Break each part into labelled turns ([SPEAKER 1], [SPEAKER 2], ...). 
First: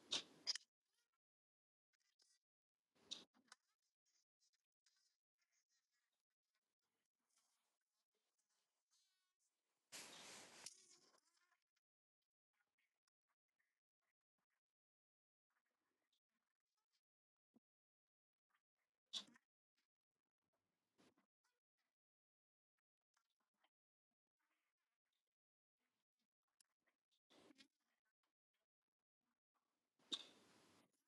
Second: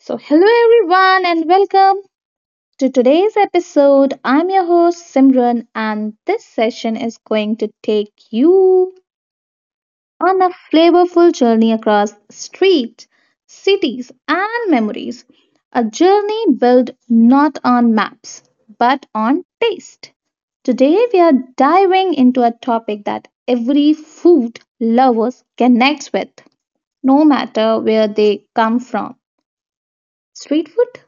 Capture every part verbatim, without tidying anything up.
[SPEAKER 1] So, hello everyone, and welcome to today's episode. I'm your host Simran, and this session is going to take you on a flavorful journey across streets, cities, and memories. A journey built not on maps but on taste. Today, we are diving into a topic that every food lovers connects with, no matter where they come from street food.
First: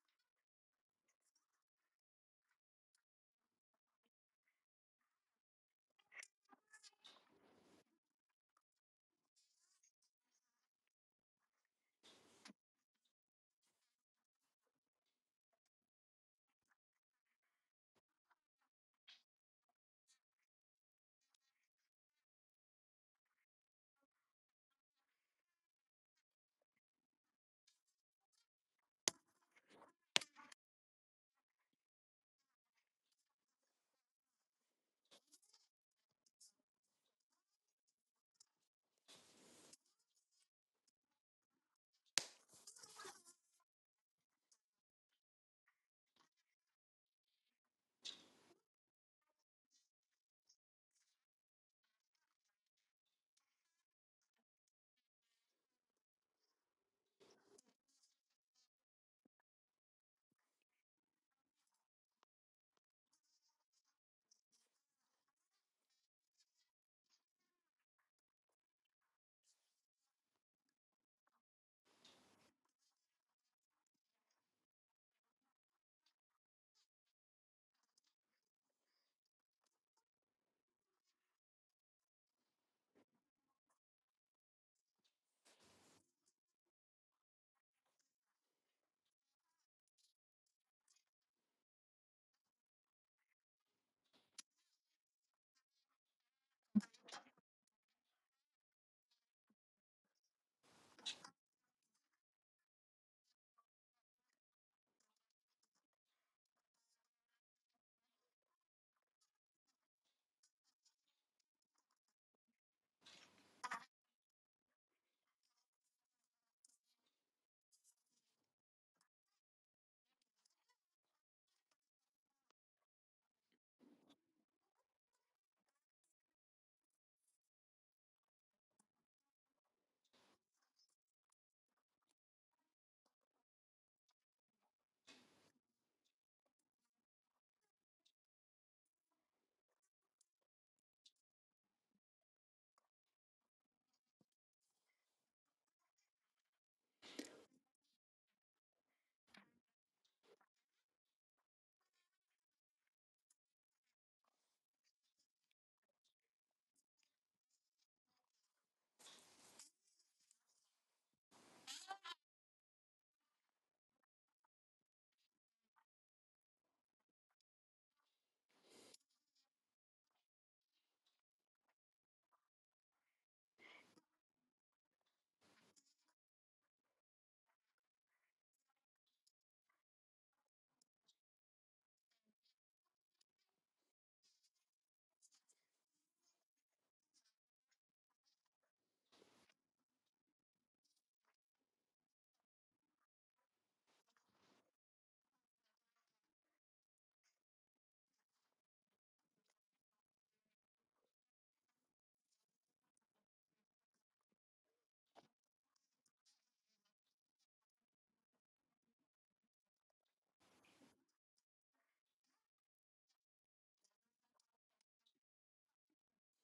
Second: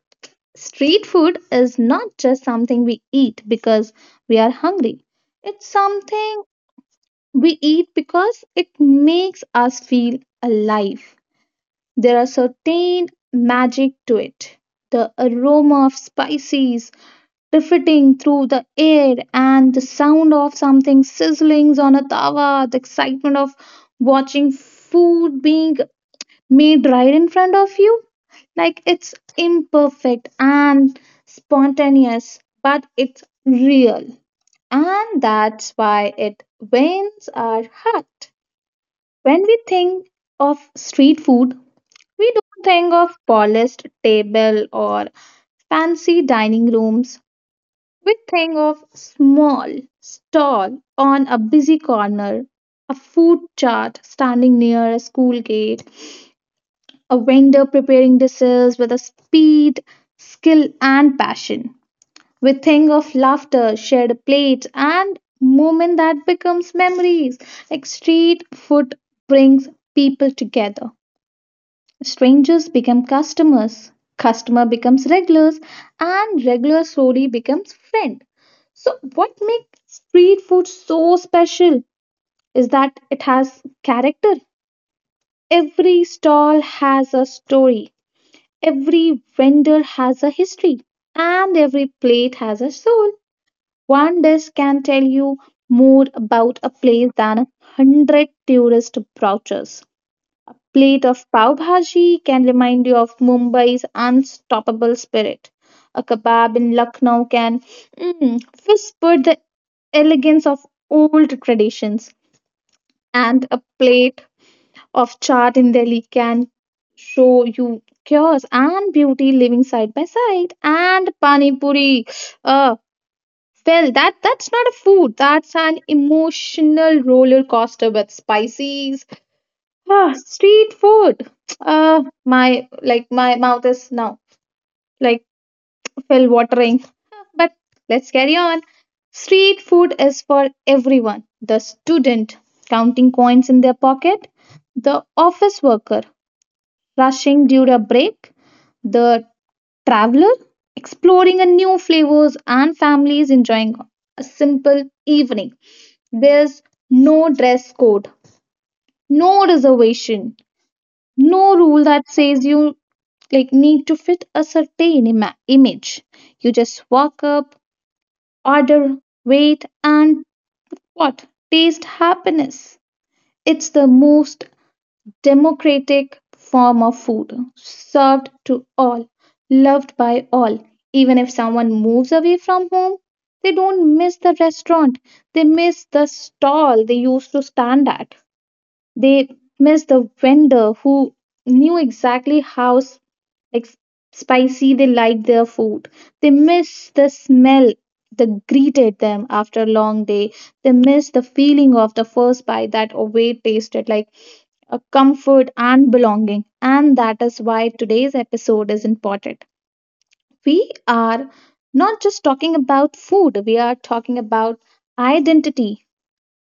[SPEAKER 1] Street food is not just something we eat because we are hungry. It's something we eat because it makes us feel alive. There are certain magic to it. The aroma of spices drifting through the air and the sound of something sizzling on a tawa, the excitement of watching food being made right in front of you. Like it's imperfect and spontaneous, but it's real. And that's why it wins our heart. When we think of street food, we don't think of polished table or fancy dining rooms. We think of small stall on a busy corner, a food chart standing near a school gate, a vendor preparing dishes with a speed, skill, and passion. We think of laughter, shared plates, and moment that becomes memories. Like street food brings people together. Strangers become customers, customer becomes regulars, and regular slowly becomes friend. So, what makes street food so special is that it has character. Every stall has a story. Every vendor has a history, and every plate has a soul. One dish can tell you more about a place than a hundred tourist brochures. A plate of pav bhaji can remind you of Mumbai's unstoppable spirit. A kebab in Lucknow can mm, whisper the elegance of old traditions. And a plate of chaat in Delhi can show you chaos and beauty living side by side. And pani puri, uh, well, that that's not a food. That's an emotional roller coaster with spices. Ah, street food. Uh, my like my mouth is now like fell watering. But let's carry on. Street food is for everyone. The student counting coins in their pocket, the office worker rushing during a break, the traveler exploring a new flavors and families enjoying a simple evening. There's no dress code, no reservation, no rule that says you like need to fit a certain ima- image. You just walk up, order, wait and what? Taste happiness. It's the most democratic form of food served to all, loved by all. Even if someone moves away from home, they don't miss the restaurant, they miss the stall they used to stand at, they miss the vendor who knew exactly how s- ex- spicy they liked their food, they miss the smell that greeted them after a long day, they miss the feeling of the first bite that away tasted like uh, comfort, and belonging. And that is why today's episode is important. We are not just talking about food, we are talking about identity,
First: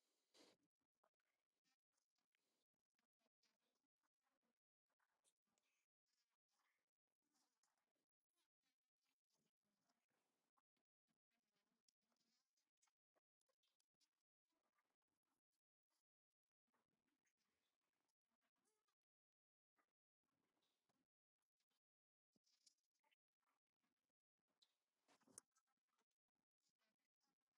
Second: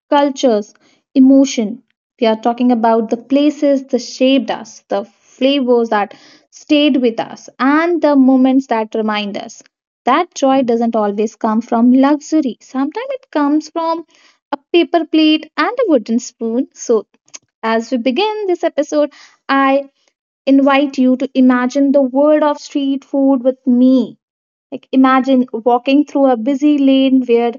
[SPEAKER 1] cultures, emotion. We are talking about the places that shaped us, the flavors that stayed with us, and the moments that remind us. That joy doesn't always come from luxury. Sometimes it comes from a paper plate and a wooden spoon. So as we begin this episode, I invite you to imagine the world of street food with me. Like imagine walking through a busy lane where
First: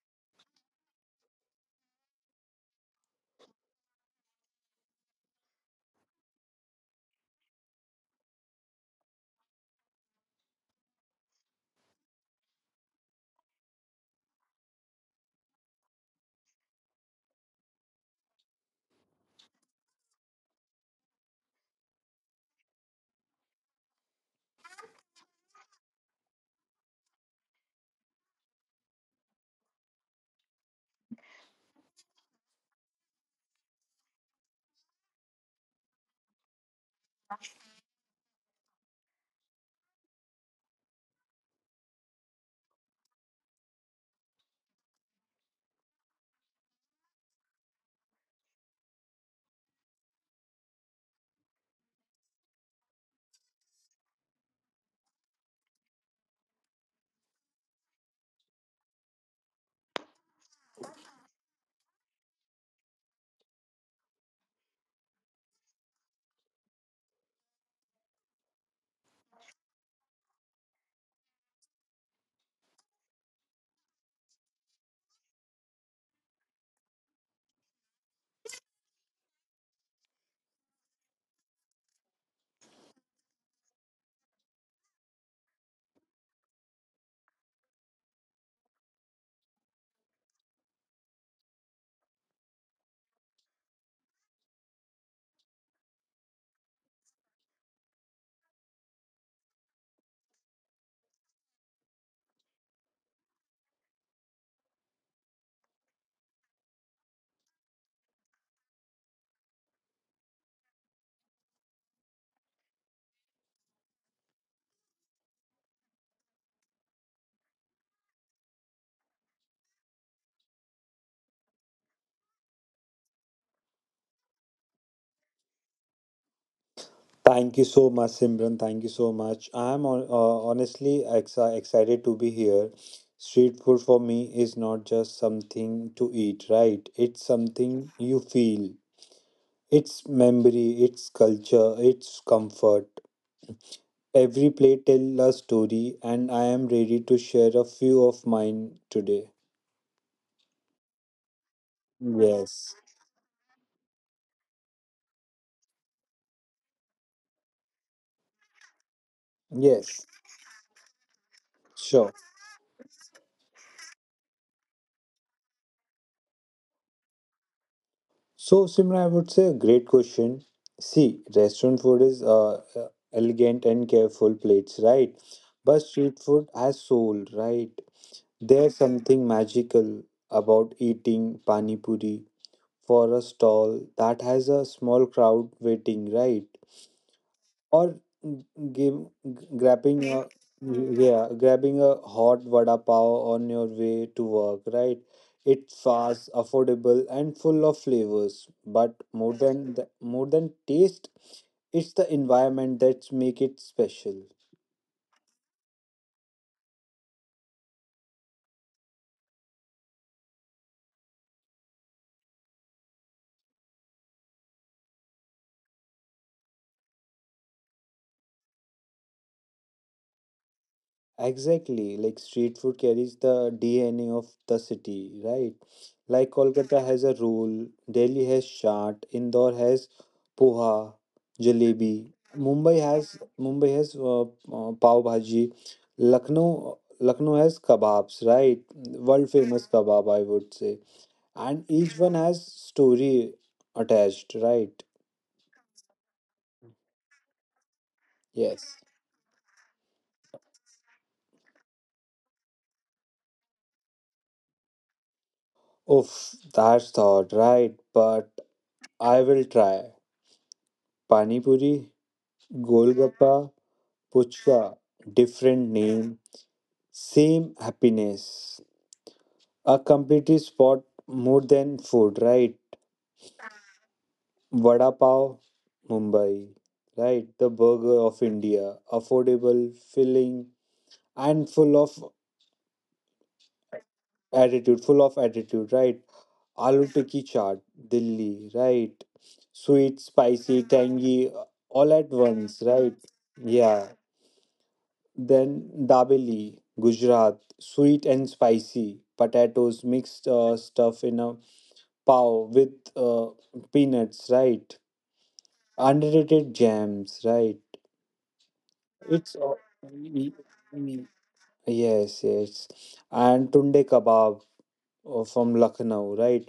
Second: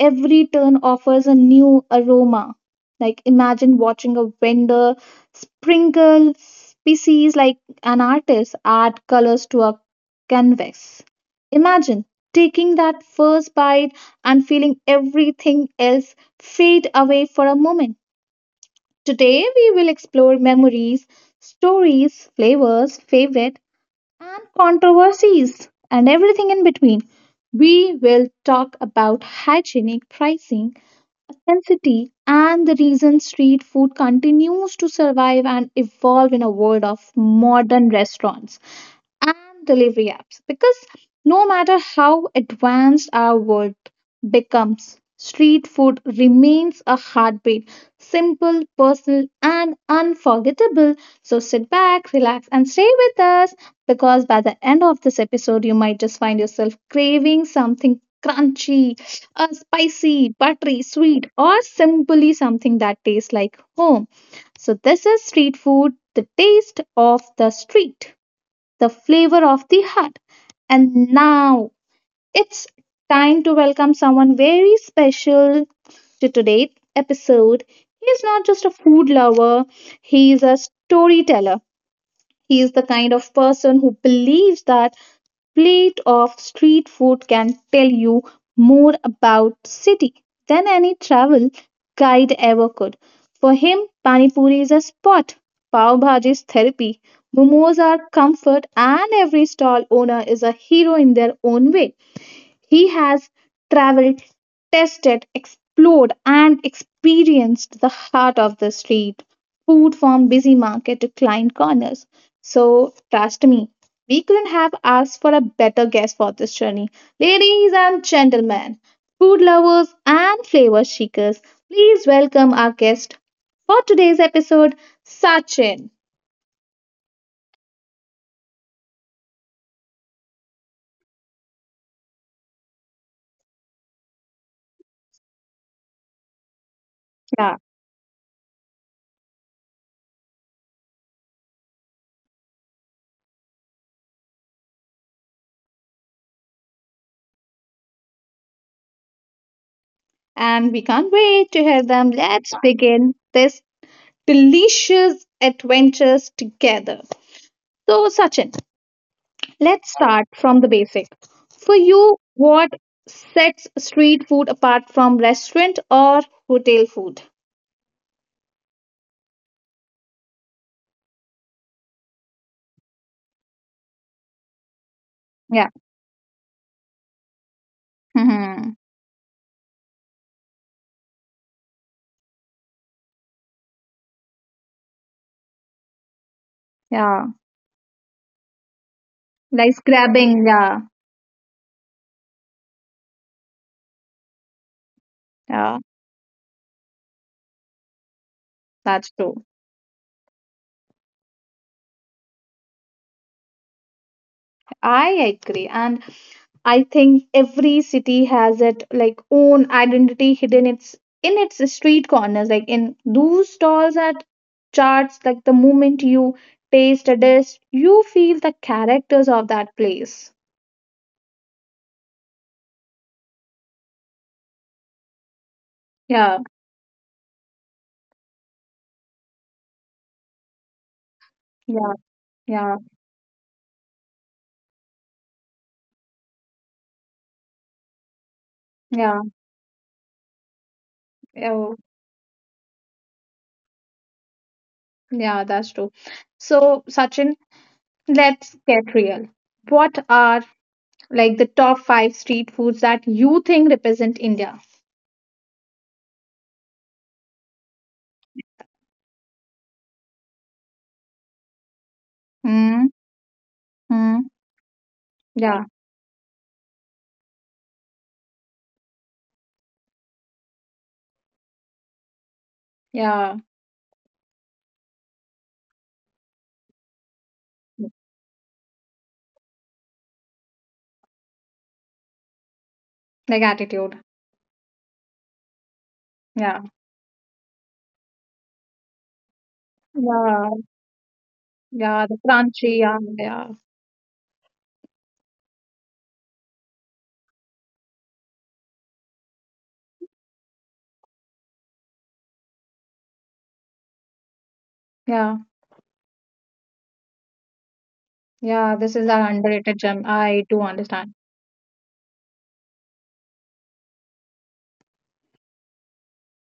[SPEAKER 1] every turn offers a new aroma. Like imagine watching a vendor sprinkle species like an artist add colors to a canvas. Imagine taking that first bite and feeling everything else fade away for a moment. Today, we will explore memories, stories, flavors, favorite, and controversies, and everything in between. We will talk about hygienic pricing, authenticity, and the reason street food continues to survive and evolve in a world of modern restaurants and delivery apps because no matter how advanced our world becomes, street food remains a heartbeat, simple, personal, and unforgettable. So sit back, relax, and stay with us because by the end of this episode, you might just find yourself craving something crunchy, uh, spicy, buttery, sweet, or simply something that tastes like home. So, this is street food, the taste of the street, the flavor of the heart. And now it's time to welcome someone very special to today's episode. He's not just a food lover, he is a storyteller. He is the kind of person who believes that plate of street food can tell you more about city than any travel guide ever could. For him, pani puri is a spot, pav bhaji is therapy, momos are comfort, and every stall owner is a hero in their own way. He has traveled, tested, explored, and experienced the heart of the street food from busy market to client corners. So, trust me, we couldn't have asked for a better guest for this journey. Ladies and gentlemen, food lovers and flavor seekers, please welcome our guest for today's episode, Sachin.
[SPEAKER 2] Thank you so much, Simran. Thank you so much. I'm on, uh, honestly, ex- excited to be here. Street food for me is not just something to eat, right? It's something you feel. It's memory, it's culture, it's comfort. Every plate tells a story, and I am ready to share a few of mine today.
[SPEAKER 1] And we can't wait to hear them. Let's
[SPEAKER 2] Yes.
[SPEAKER 1] begin this delicious adventures together. So, Sachin, let's
[SPEAKER 2] Yes.
[SPEAKER 1] start from the basic. For
[SPEAKER 2] Sure.
[SPEAKER 1] you, what sets street food apart from restaurant or hotel food?
[SPEAKER 2] So, Simran, I would say a great question. See, restaurant food is uh, uh, elegant and careful plates, right?
[SPEAKER 1] Yeah.
[SPEAKER 2] But street food has soul, right? There's
[SPEAKER 1] Hmm.
[SPEAKER 2] something magical about eating pani puri for a stall that has a small crowd waiting, right?
[SPEAKER 1] Yeah.
[SPEAKER 2] Or give,
[SPEAKER 1] Like
[SPEAKER 2] grabbing a
[SPEAKER 1] grabbing. Yeah.
[SPEAKER 2] yeah, grabbing a hot vada pav on your way to work, right?
[SPEAKER 1] Yeah.
[SPEAKER 2] It's fast, affordable, and full of flavors, but
[SPEAKER 1] That's
[SPEAKER 2] more
[SPEAKER 1] true.
[SPEAKER 2] than the, more than taste, it's the environment that's make it special.
[SPEAKER 1] I agree. And I think every city has it like own identity hidden its in its street corners. Like in those stalls at charts, like the moment you taste a dish, you feel the characters of that place.
[SPEAKER 2] Exactly, like street food carries the DNA of the city, right? Like
[SPEAKER 1] Yeah.
[SPEAKER 2] Kolkata has a roll, Delhi has chaat, Indore has poha, jalebi.
[SPEAKER 1] Yeah, yeah,
[SPEAKER 2] Mumbai has Mumbai has uh, uh, pav bhaji. Lucknow Lucknow has kebabs, right?
[SPEAKER 1] yeah,
[SPEAKER 2] World famous kebab, I would say. And
[SPEAKER 1] oh,
[SPEAKER 2] each one has story attached, right?
[SPEAKER 1] yeah, that's true. So, Sachin, let's
[SPEAKER 2] Yes.
[SPEAKER 1] get real. What are like the top five street foods that you think represent India?
[SPEAKER 2] Oof, that's thought, right? But I will try. Pani puri,
[SPEAKER 1] Mm,
[SPEAKER 2] golgappa,
[SPEAKER 1] mm,
[SPEAKER 2] puchka,
[SPEAKER 1] yeah,
[SPEAKER 2] different name, same happiness. A complete spot more than food, right?
[SPEAKER 1] yeah,
[SPEAKER 2] Vada pav, Mumbai, right? The burger of India, affordable, filling, and full of
[SPEAKER 1] like attitude.
[SPEAKER 2] attitude, full of attitude, right?
[SPEAKER 1] Yeah,
[SPEAKER 2] Aloo tikki chaat, Delhi, right? Sweet,
[SPEAKER 1] yeah,
[SPEAKER 2] spicy, tangy, all
[SPEAKER 1] yeah,
[SPEAKER 2] at
[SPEAKER 1] the
[SPEAKER 2] once,
[SPEAKER 1] crunchy.
[SPEAKER 2] right?
[SPEAKER 1] Yeah, yeah,
[SPEAKER 2] Yeah. Then dabeli, Gujarat, sweet and spicy, potatoes mixed uh, stuff in a pav with uh, peanuts, right?
[SPEAKER 1] yeah,
[SPEAKER 2] Underrated jams, right?
[SPEAKER 1] yeah. This is an
[SPEAKER 2] It's uh,
[SPEAKER 1] underrated gem.
[SPEAKER 2] y-
[SPEAKER 1] I do
[SPEAKER 2] y-
[SPEAKER 1] understand.
[SPEAKER 2] yes, yes, and tunde kebab uh, from Lucknow, right?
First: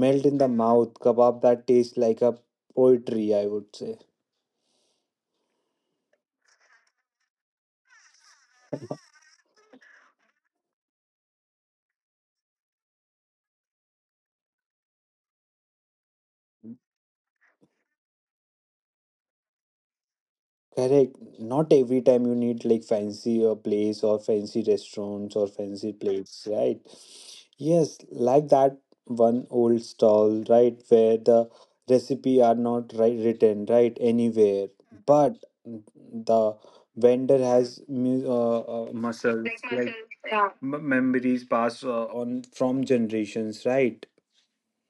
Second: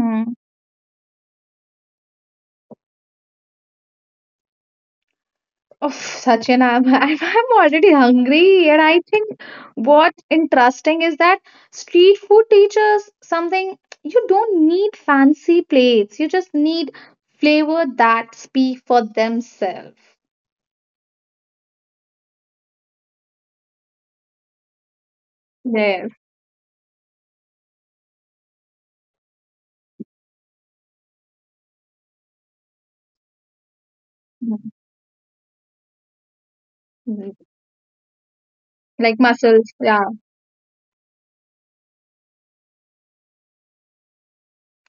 [SPEAKER 2] Melt in the mouth kebab that tastes like a poetry, I would say.
[SPEAKER 1] Oh, Sachin, I'm, I'm I'm already hungry, and I think what's interesting is that street food teaches something you don't need fancy plates. You just need flavor that speak for themselves.
[SPEAKER 2] Correct. Not every time you need like fancy uh, place or fancy restaurants or fancy
[SPEAKER 1] Yes.
[SPEAKER 2] plates, right? Yes, like that one old stall, right, where the recipe are not right written, right, anywhere but the
[SPEAKER 1] Mhm.
[SPEAKER 2] vendor has mu- uh, uh,
[SPEAKER 1] Like
[SPEAKER 2] muscles like
[SPEAKER 1] muscles.
[SPEAKER 2] muscles,
[SPEAKER 1] Yeah.
[SPEAKER 2] yeah. M- memories passed uh, on from generations, right?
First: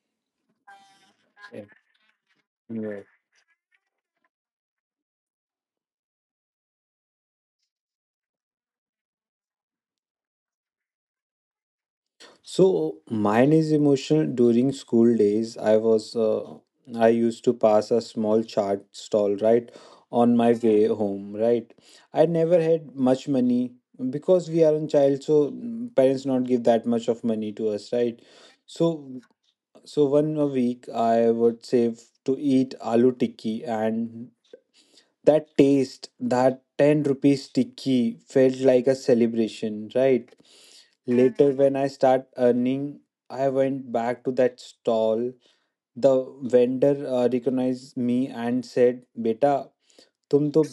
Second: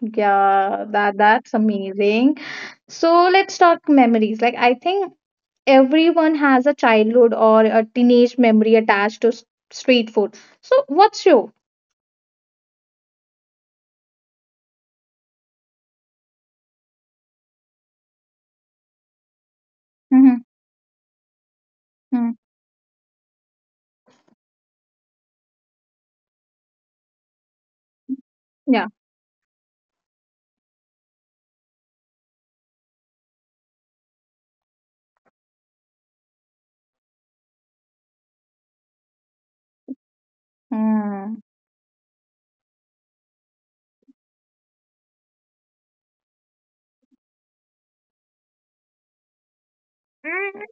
[SPEAKER 1] Yeah, that that's
[SPEAKER 2] Yeah.
[SPEAKER 1] amazing.
[SPEAKER 2] Yeah.
[SPEAKER 1] So let's talk memories. Like I think everyone has a childhood or a teenage memory attached to s- street food. So what's your?
[SPEAKER 2] So mine is emotional. During school days I was uh, I used to pass a small chart stall, right, on my way home, right? I
[SPEAKER 1] Mm,
[SPEAKER 2] never had much money because we are a child, so mm, parents not give that much of money to us, right?
[SPEAKER 1] yeah.
[SPEAKER 2] So so one a week I would save to eat aloo tikki, and that taste, that ten rupees tikki felt like a celebration, right?
[SPEAKER 1] Mm.
[SPEAKER 2] Later when I start earning, I went back to that stall. The vendor uh, recognized me and said, "Beta, tum to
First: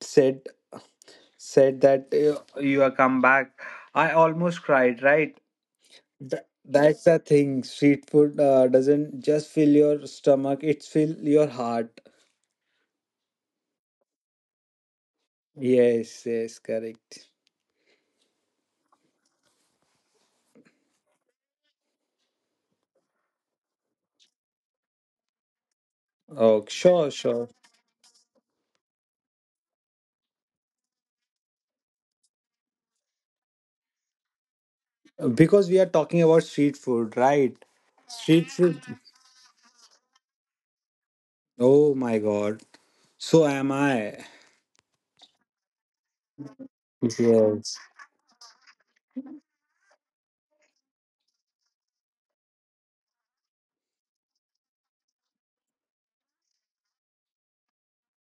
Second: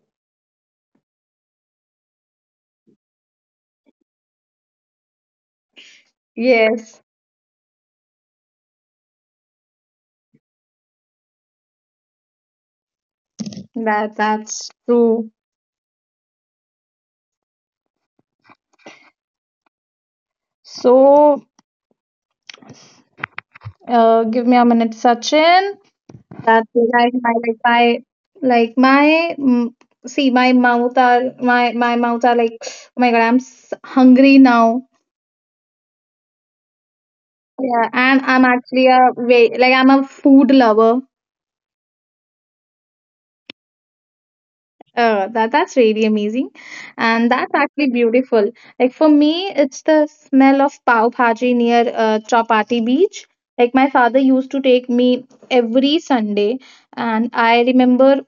[SPEAKER 2] said said that uh, you are come back." I almost cried, right? Th-
[SPEAKER 1] Yes,
[SPEAKER 2] that's the thing. Street food uh, doesn't just fill your stomach; it fill your heart.
[SPEAKER 1] that that's true.
[SPEAKER 2] Yes, yes, correct.
[SPEAKER 1] So, uh, give me a minute, Sachin.
[SPEAKER 2] Oh,
[SPEAKER 1] That
[SPEAKER 2] sure,
[SPEAKER 1] like my
[SPEAKER 2] sure.
[SPEAKER 1] like my like my mm, see my mouth are my my mouth are like oh my God, I'm s hungry now.
[SPEAKER 2] Because we are talking about street food, right?
[SPEAKER 1] Yeah, and I'm
[SPEAKER 2] Street food.
[SPEAKER 1] actually a way like I'm a food lover.
[SPEAKER 2] Oh my God. So am I.
[SPEAKER 1] Uh, that that's really amazing, and that's
[SPEAKER 2] Yes.
[SPEAKER 1] actually beautiful. Like for me, it's the smell of pav bhaji near uh, Chowpatty Beach. Like my father used to take me every Sunday, and I remember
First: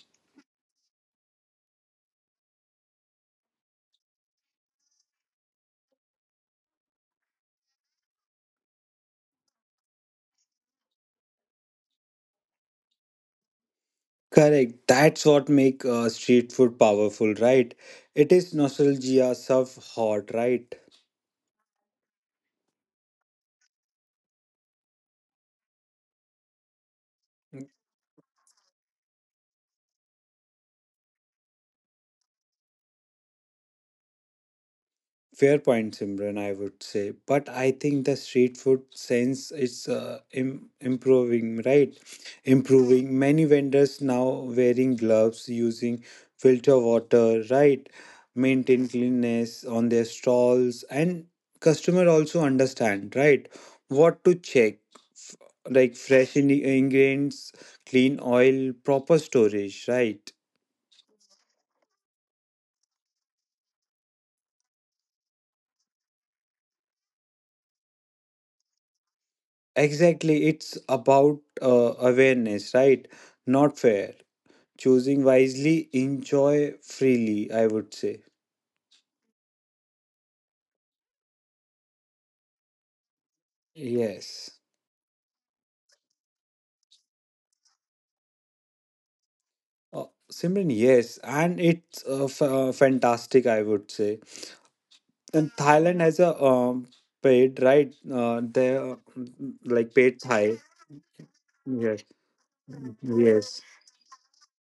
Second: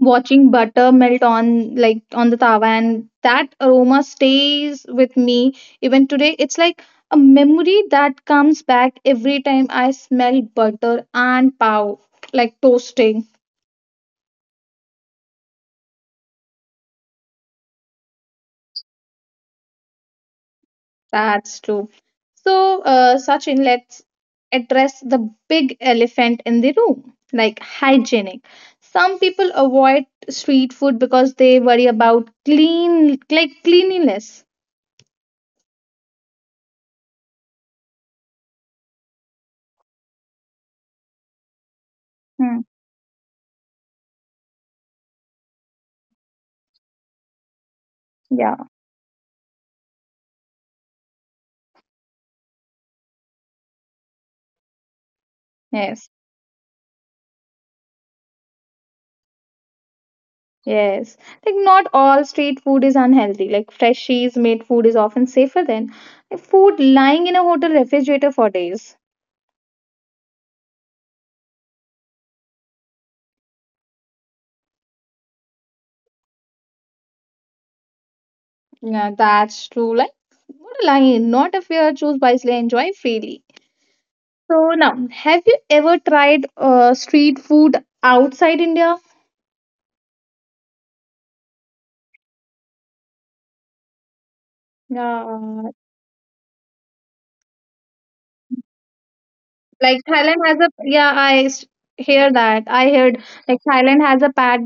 [SPEAKER 1] watching butter melt on like on the tawa, and that aroma stays with me even today. It's like a memory that comes back every time I smell butter and pav like toasting.
[SPEAKER 2] Correct. That's what make uh, street food powerful, right? It is nostalgia served hot, right?
[SPEAKER 1] That's true. So, uh, Sachin, let's address the big elephant in the room, like hygienic. Some people avoid street food because they worry about clean, like cleanliness.
[SPEAKER 2] Fair point, Simran, I would say. But I think the street food sense is uh, Im- improving, right?
[SPEAKER 1] Hmm.
[SPEAKER 2] Improving. Many vendors now wearing gloves, using filter water, right?
[SPEAKER 1] Yeah.
[SPEAKER 2] Maintain cleanliness on their stalls, and customer also understand, right? What to check, f- like
[SPEAKER 1] Yes,
[SPEAKER 2] fresh in- ingredients, clean oil, proper storage, right?
[SPEAKER 1] yes. Like not all street food is unhealthy. Like freshies made food is often safer than food lying in a hotel refrigerator for days.
[SPEAKER 2] Exactly. It's about uh, awareness, right? Not fair. Choosing wisely, enjoy freely, I would say.
[SPEAKER 1] Yeah, that's true. Like what a line. Not a fear. Choose wisely. Enjoy freely.
[SPEAKER 2] Yes.
[SPEAKER 1] So now, have you ever tried uh, street food outside India?
[SPEAKER 2] Oh, Simran, yes. And it's uh, f- uh, fantastic, I would say. And
[SPEAKER 1] Uh,
[SPEAKER 2] Thailand has a um, paid, right? Uh, they uh, like
[SPEAKER 1] like
[SPEAKER 2] paid
[SPEAKER 1] Thailand has
[SPEAKER 2] Thai.
[SPEAKER 1] a yeah, I s-
[SPEAKER 2] Yes.
[SPEAKER 1] hear that. I heard like
[SPEAKER 2] Yes.
[SPEAKER 1] Thailand has a pad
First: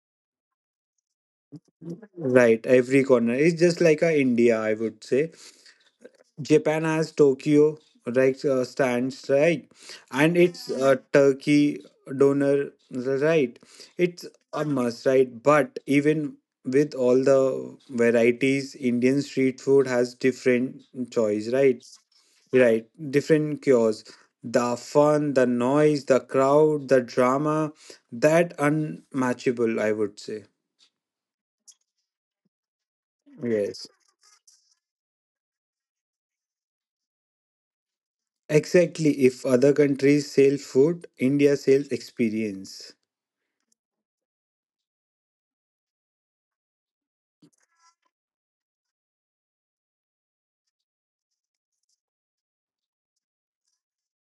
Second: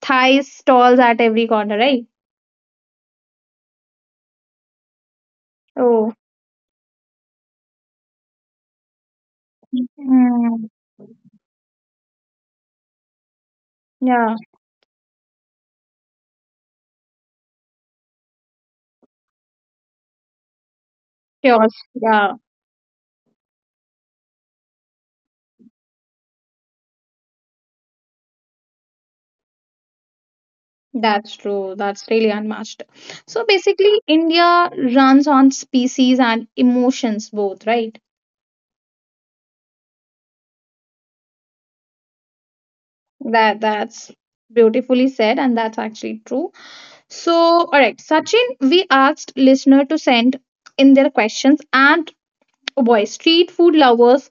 [SPEAKER 1] Thai stalls at every corner, right?
[SPEAKER 2] Right. Every corner. It's just like a India, I would say.
[SPEAKER 1] Oh,
[SPEAKER 2] Japan has Tokyo, right, uh, stands, right? And
[SPEAKER 1] mm,
[SPEAKER 2] it's uh, turkey donor, right? It's
[SPEAKER 1] yeah,
[SPEAKER 2] a must, right? But even with all the varieties, Indian street food has different choice,
[SPEAKER 1] sure.
[SPEAKER 2] right?
[SPEAKER 1] Yeah,
[SPEAKER 2] Right, different cures. The fun, the noise, the crowd, the drama, that unmatchable, I would say.
[SPEAKER 1] that's true. That's really unmatched. So
[SPEAKER 2] Yes.
[SPEAKER 1] basically, India runs on species and emotions both, right?
[SPEAKER 2] Exactly. If other countries sell food, India sells experience.
[SPEAKER 1] That that's beautifully said, and that's actually true. So, all right, Sachin, we asked listener to send in their questions and oh boy, street food lovers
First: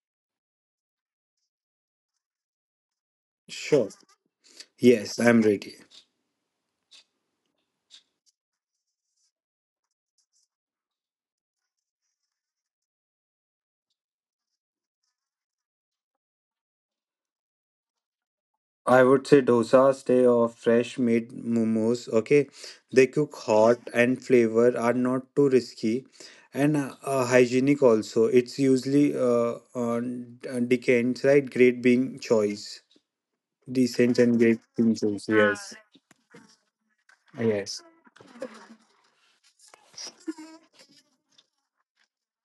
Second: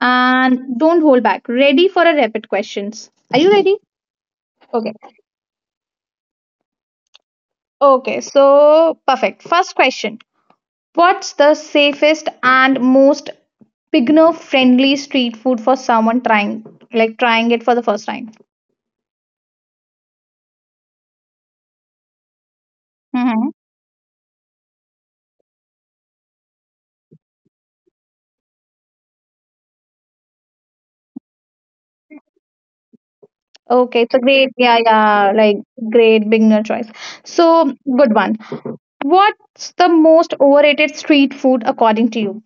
[SPEAKER 1] and don't hold back. Ready for a rapid questions. Are you ready?
[SPEAKER 2] Sure.
[SPEAKER 1] Okay.
[SPEAKER 2] Yes, I'm ready.
[SPEAKER 1] Okay, so perfect. First question. What's the safest and most beginner friendly street food for someone trying like trying it for the first time?
[SPEAKER 2] I would say dosa stay off fresh made momos. Okay, they cook
[SPEAKER 1] Mm-hmm.
[SPEAKER 2] hot and flavor are not too risky, and uh, uh, hygienic also. It's usually uh, on uh, decants, right? Great being choice,
[SPEAKER 1] Okay, it's
[SPEAKER 2] decent
[SPEAKER 1] a
[SPEAKER 2] and
[SPEAKER 1] great
[SPEAKER 2] great
[SPEAKER 1] yeah,
[SPEAKER 2] being choice.
[SPEAKER 1] yeah, like
[SPEAKER 2] Yes,
[SPEAKER 1] great beginner choice. So
[SPEAKER 2] yes.
[SPEAKER 1] good one. What's the most overrated street food according to you?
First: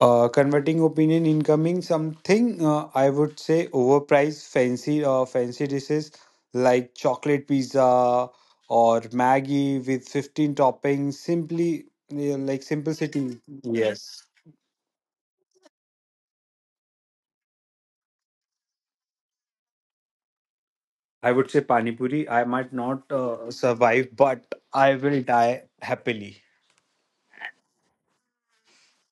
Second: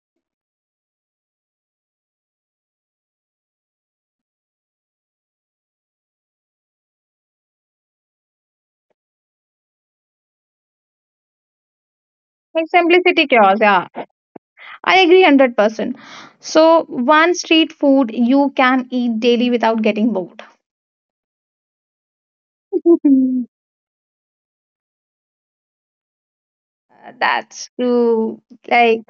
[SPEAKER 2] Uh, converting opinion incoming something uh, I would say overpriced fancy uh, fancy dishes like chocolate pizza or Maggie with fifteen toppings simply, yeah, like
[SPEAKER 1] Like simplicity
[SPEAKER 2] simplicity,
[SPEAKER 1] chaos, yeah.
[SPEAKER 2] yes.
[SPEAKER 1] I agree one hundred percent. So, one street food you can eat daily without getting bored.
[SPEAKER 2] I would say pani puri. I might not uh, survive, but I will die happily.
[SPEAKER 1] That's true. Like,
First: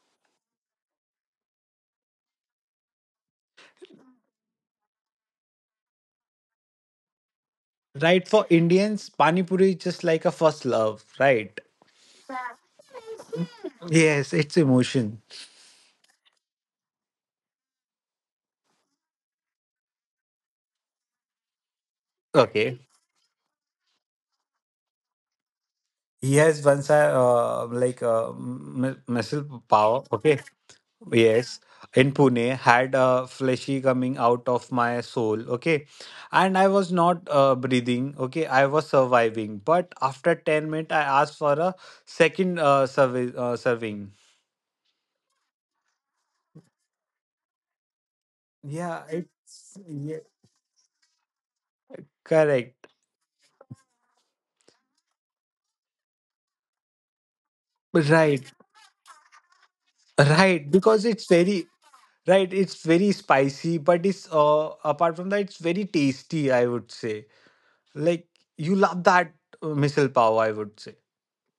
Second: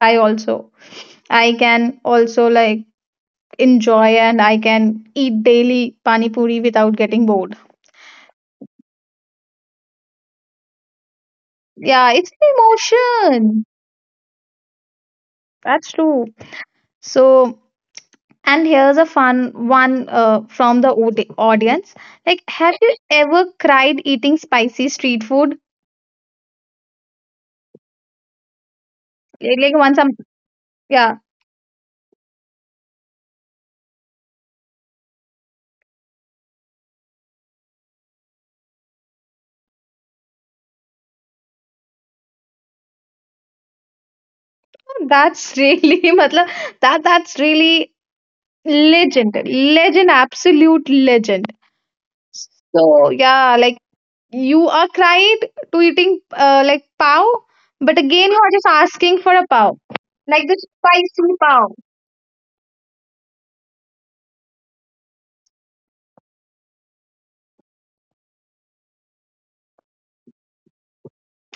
[SPEAKER 1] I also. I can also like enjoy and I can eat daily pani puri without getting bored.
[SPEAKER 2] Right, for Indians, pani puri is just like a first love, right?
[SPEAKER 1] Yeah, it's an emotion.
[SPEAKER 2] Yes, it's emotion.
[SPEAKER 1] That's true. So, and here's a fun one uh, from the audi- audience. Like, have
[SPEAKER 2] Okay.
[SPEAKER 1] you ever cried eating spicy street food?
[SPEAKER 2] He has one side, uh, um, like uh, m-
[SPEAKER 1] Like,
[SPEAKER 2] muscle
[SPEAKER 1] like once
[SPEAKER 2] power.
[SPEAKER 1] I'm,
[SPEAKER 2] Okay.
[SPEAKER 1] yeah,
[SPEAKER 2] Yes. In Pune, had a fleshy coming out of my soul. Okay. And I was not uh, breathing. Okay. I was surviving. But after ten minutes, I asked for a second uh, servi- uh, serving.
[SPEAKER 1] that's really, matlab, that that's really
[SPEAKER 2] Yeah. It's,
[SPEAKER 1] legend, legend,
[SPEAKER 2] yeah.
[SPEAKER 1] absolute legend.
[SPEAKER 2] Correct.
[SPEAKER 1] So yeah, like you are cried to eating uh, like pav, but again you
[SPEAKER 2] Right.
[SPEAKER 1] are just asking for a pav, like the
[SPEAKER 2] Right. Because it's
[SPEAKER 1] spicy
[SPEAKER 2] very
[SPEAKER 1] pav.
[SPEAKER 2] right, it's very spicy, but it's uh, apart from that, it's very tasty, I would say. Like you love that uh, missile power, I would say.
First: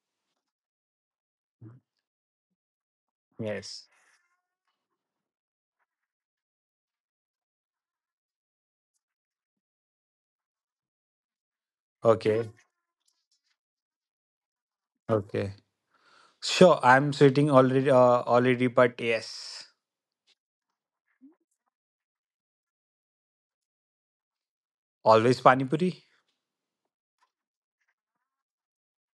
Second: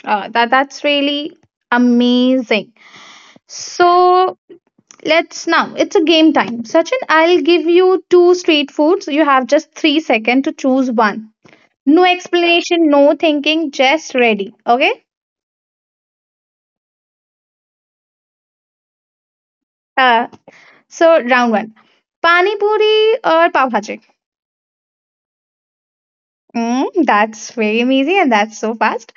[SPEAKER 1] Uh, that that's really amazing.
[SPEAKER 2] Yes.
[SPEAKER 1] So let's now, it's a game time. Sachin, I'll give you two street foods. You have just three seconds to choose one. No
[SPEAKER 2] Okay.
[SPEAKER 1] explanation, no thinking, just ready. Okay?
[SPEAKER 2] Okay. Sure, I'm sweating already. Uh, already, but yes,
[SPEAKER 1] Uh, so, round one. Pani puri or pav bhaji?
[SPEAKER 2] always pani puri.
[SPEAKER 1] Mm, that's very amazing and that's so fast.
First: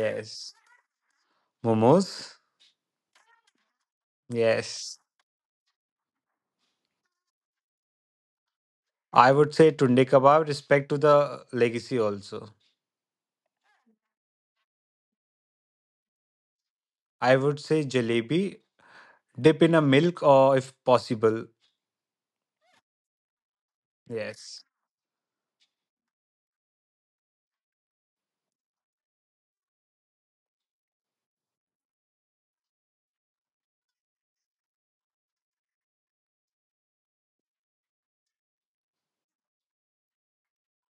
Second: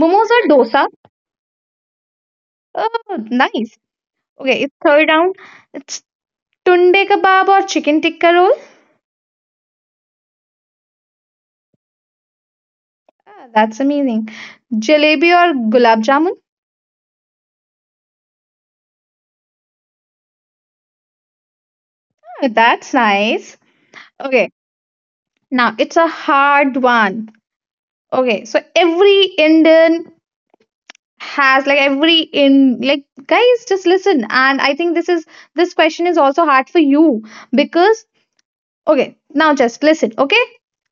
[SPEAKER 1] Momos or dosa?
[SPEAKER 2] Momos.
[SPEAKER 1] Oh, nice. Okay, it's
[SPEAKER 2] Yes.
[SPEAKER 1] third round. It's tunde kebab or chicken tikka roll?
[SPEAKER 2] I would say tunde kebab. Respect to the legacy also.
[SPEAKER 1] Ah, that's amazing. Jalebi or gulab jamun?
[SPEAKER 2] I would say jalebi. Dip in a milk or if possible.
[SPEAKER 1] Ah, that's nice. Okay,
[SPEAKER 2] Yes.
[SPEAKER 1] now it's a hard one. Okay, so every Indian has like every in like guys, just listen, and I think this is this question is also hard for you because okay, now just listen, okay?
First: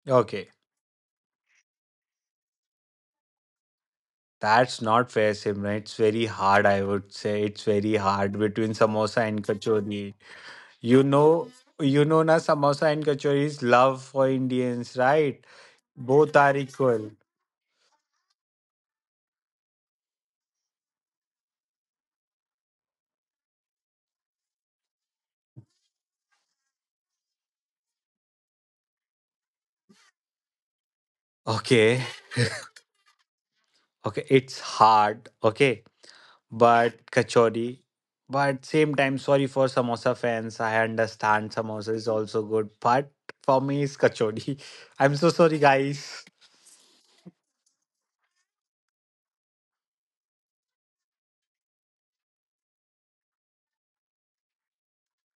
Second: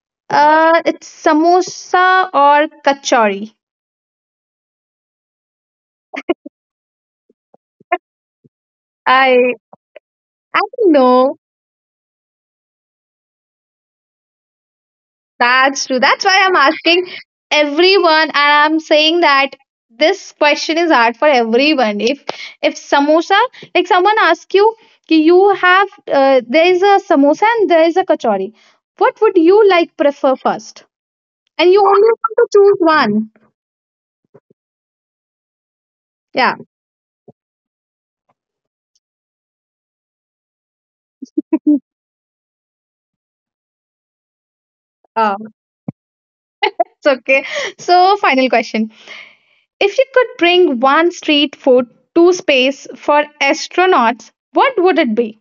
[SPEAKER 2] Okay.
[SPEAKER 1] Uh it's samosa or kachori.
[SPEAKER 2] That's not fair, Simran. It's very hard, I would say. It's very hard between samosa and
[SPEAKER 1] I
[SPEAKER 2] kachori.
[SPEAKER 1] I
[SPEAKER 2] You
[SPEAKER 1] know
[SPEAKER 2] know, you know na samosa and kachori's love for Indians, right?
[SPEAKER 1] That's true. That's
[SPEAKER 2] Both
[SPEAKER 1] why
[SPEAKER 2] are
[SPEAKER 1] I'm asking
[SPEAKER 2] equal.
[SPEAKER 1] everyone, and I'm saying that this question is hard for everyone. If if samosa, like someone asks you, "Ki you have uh, there is a samosa and there is a kachori. What would you like prefer first? And you
[SPEAKER 2] Okay,
[SPEAKER 1] only have to choose one.
[SPEAKER 2] okay, it's hard. Okay,
[SPEAKER 1] Yeah,
[SPEAKER 2] but kachori. But same time, sorry for samosa fans. I understand samosa is also good, but for me it's kachori. I'm so
[SPEAKER 1] uh,
[SPEAKER 2] sorry, guys.
[SPEAKER 1] it's okay. So final question: if you could bring one street food to space for astronauts, what would it be?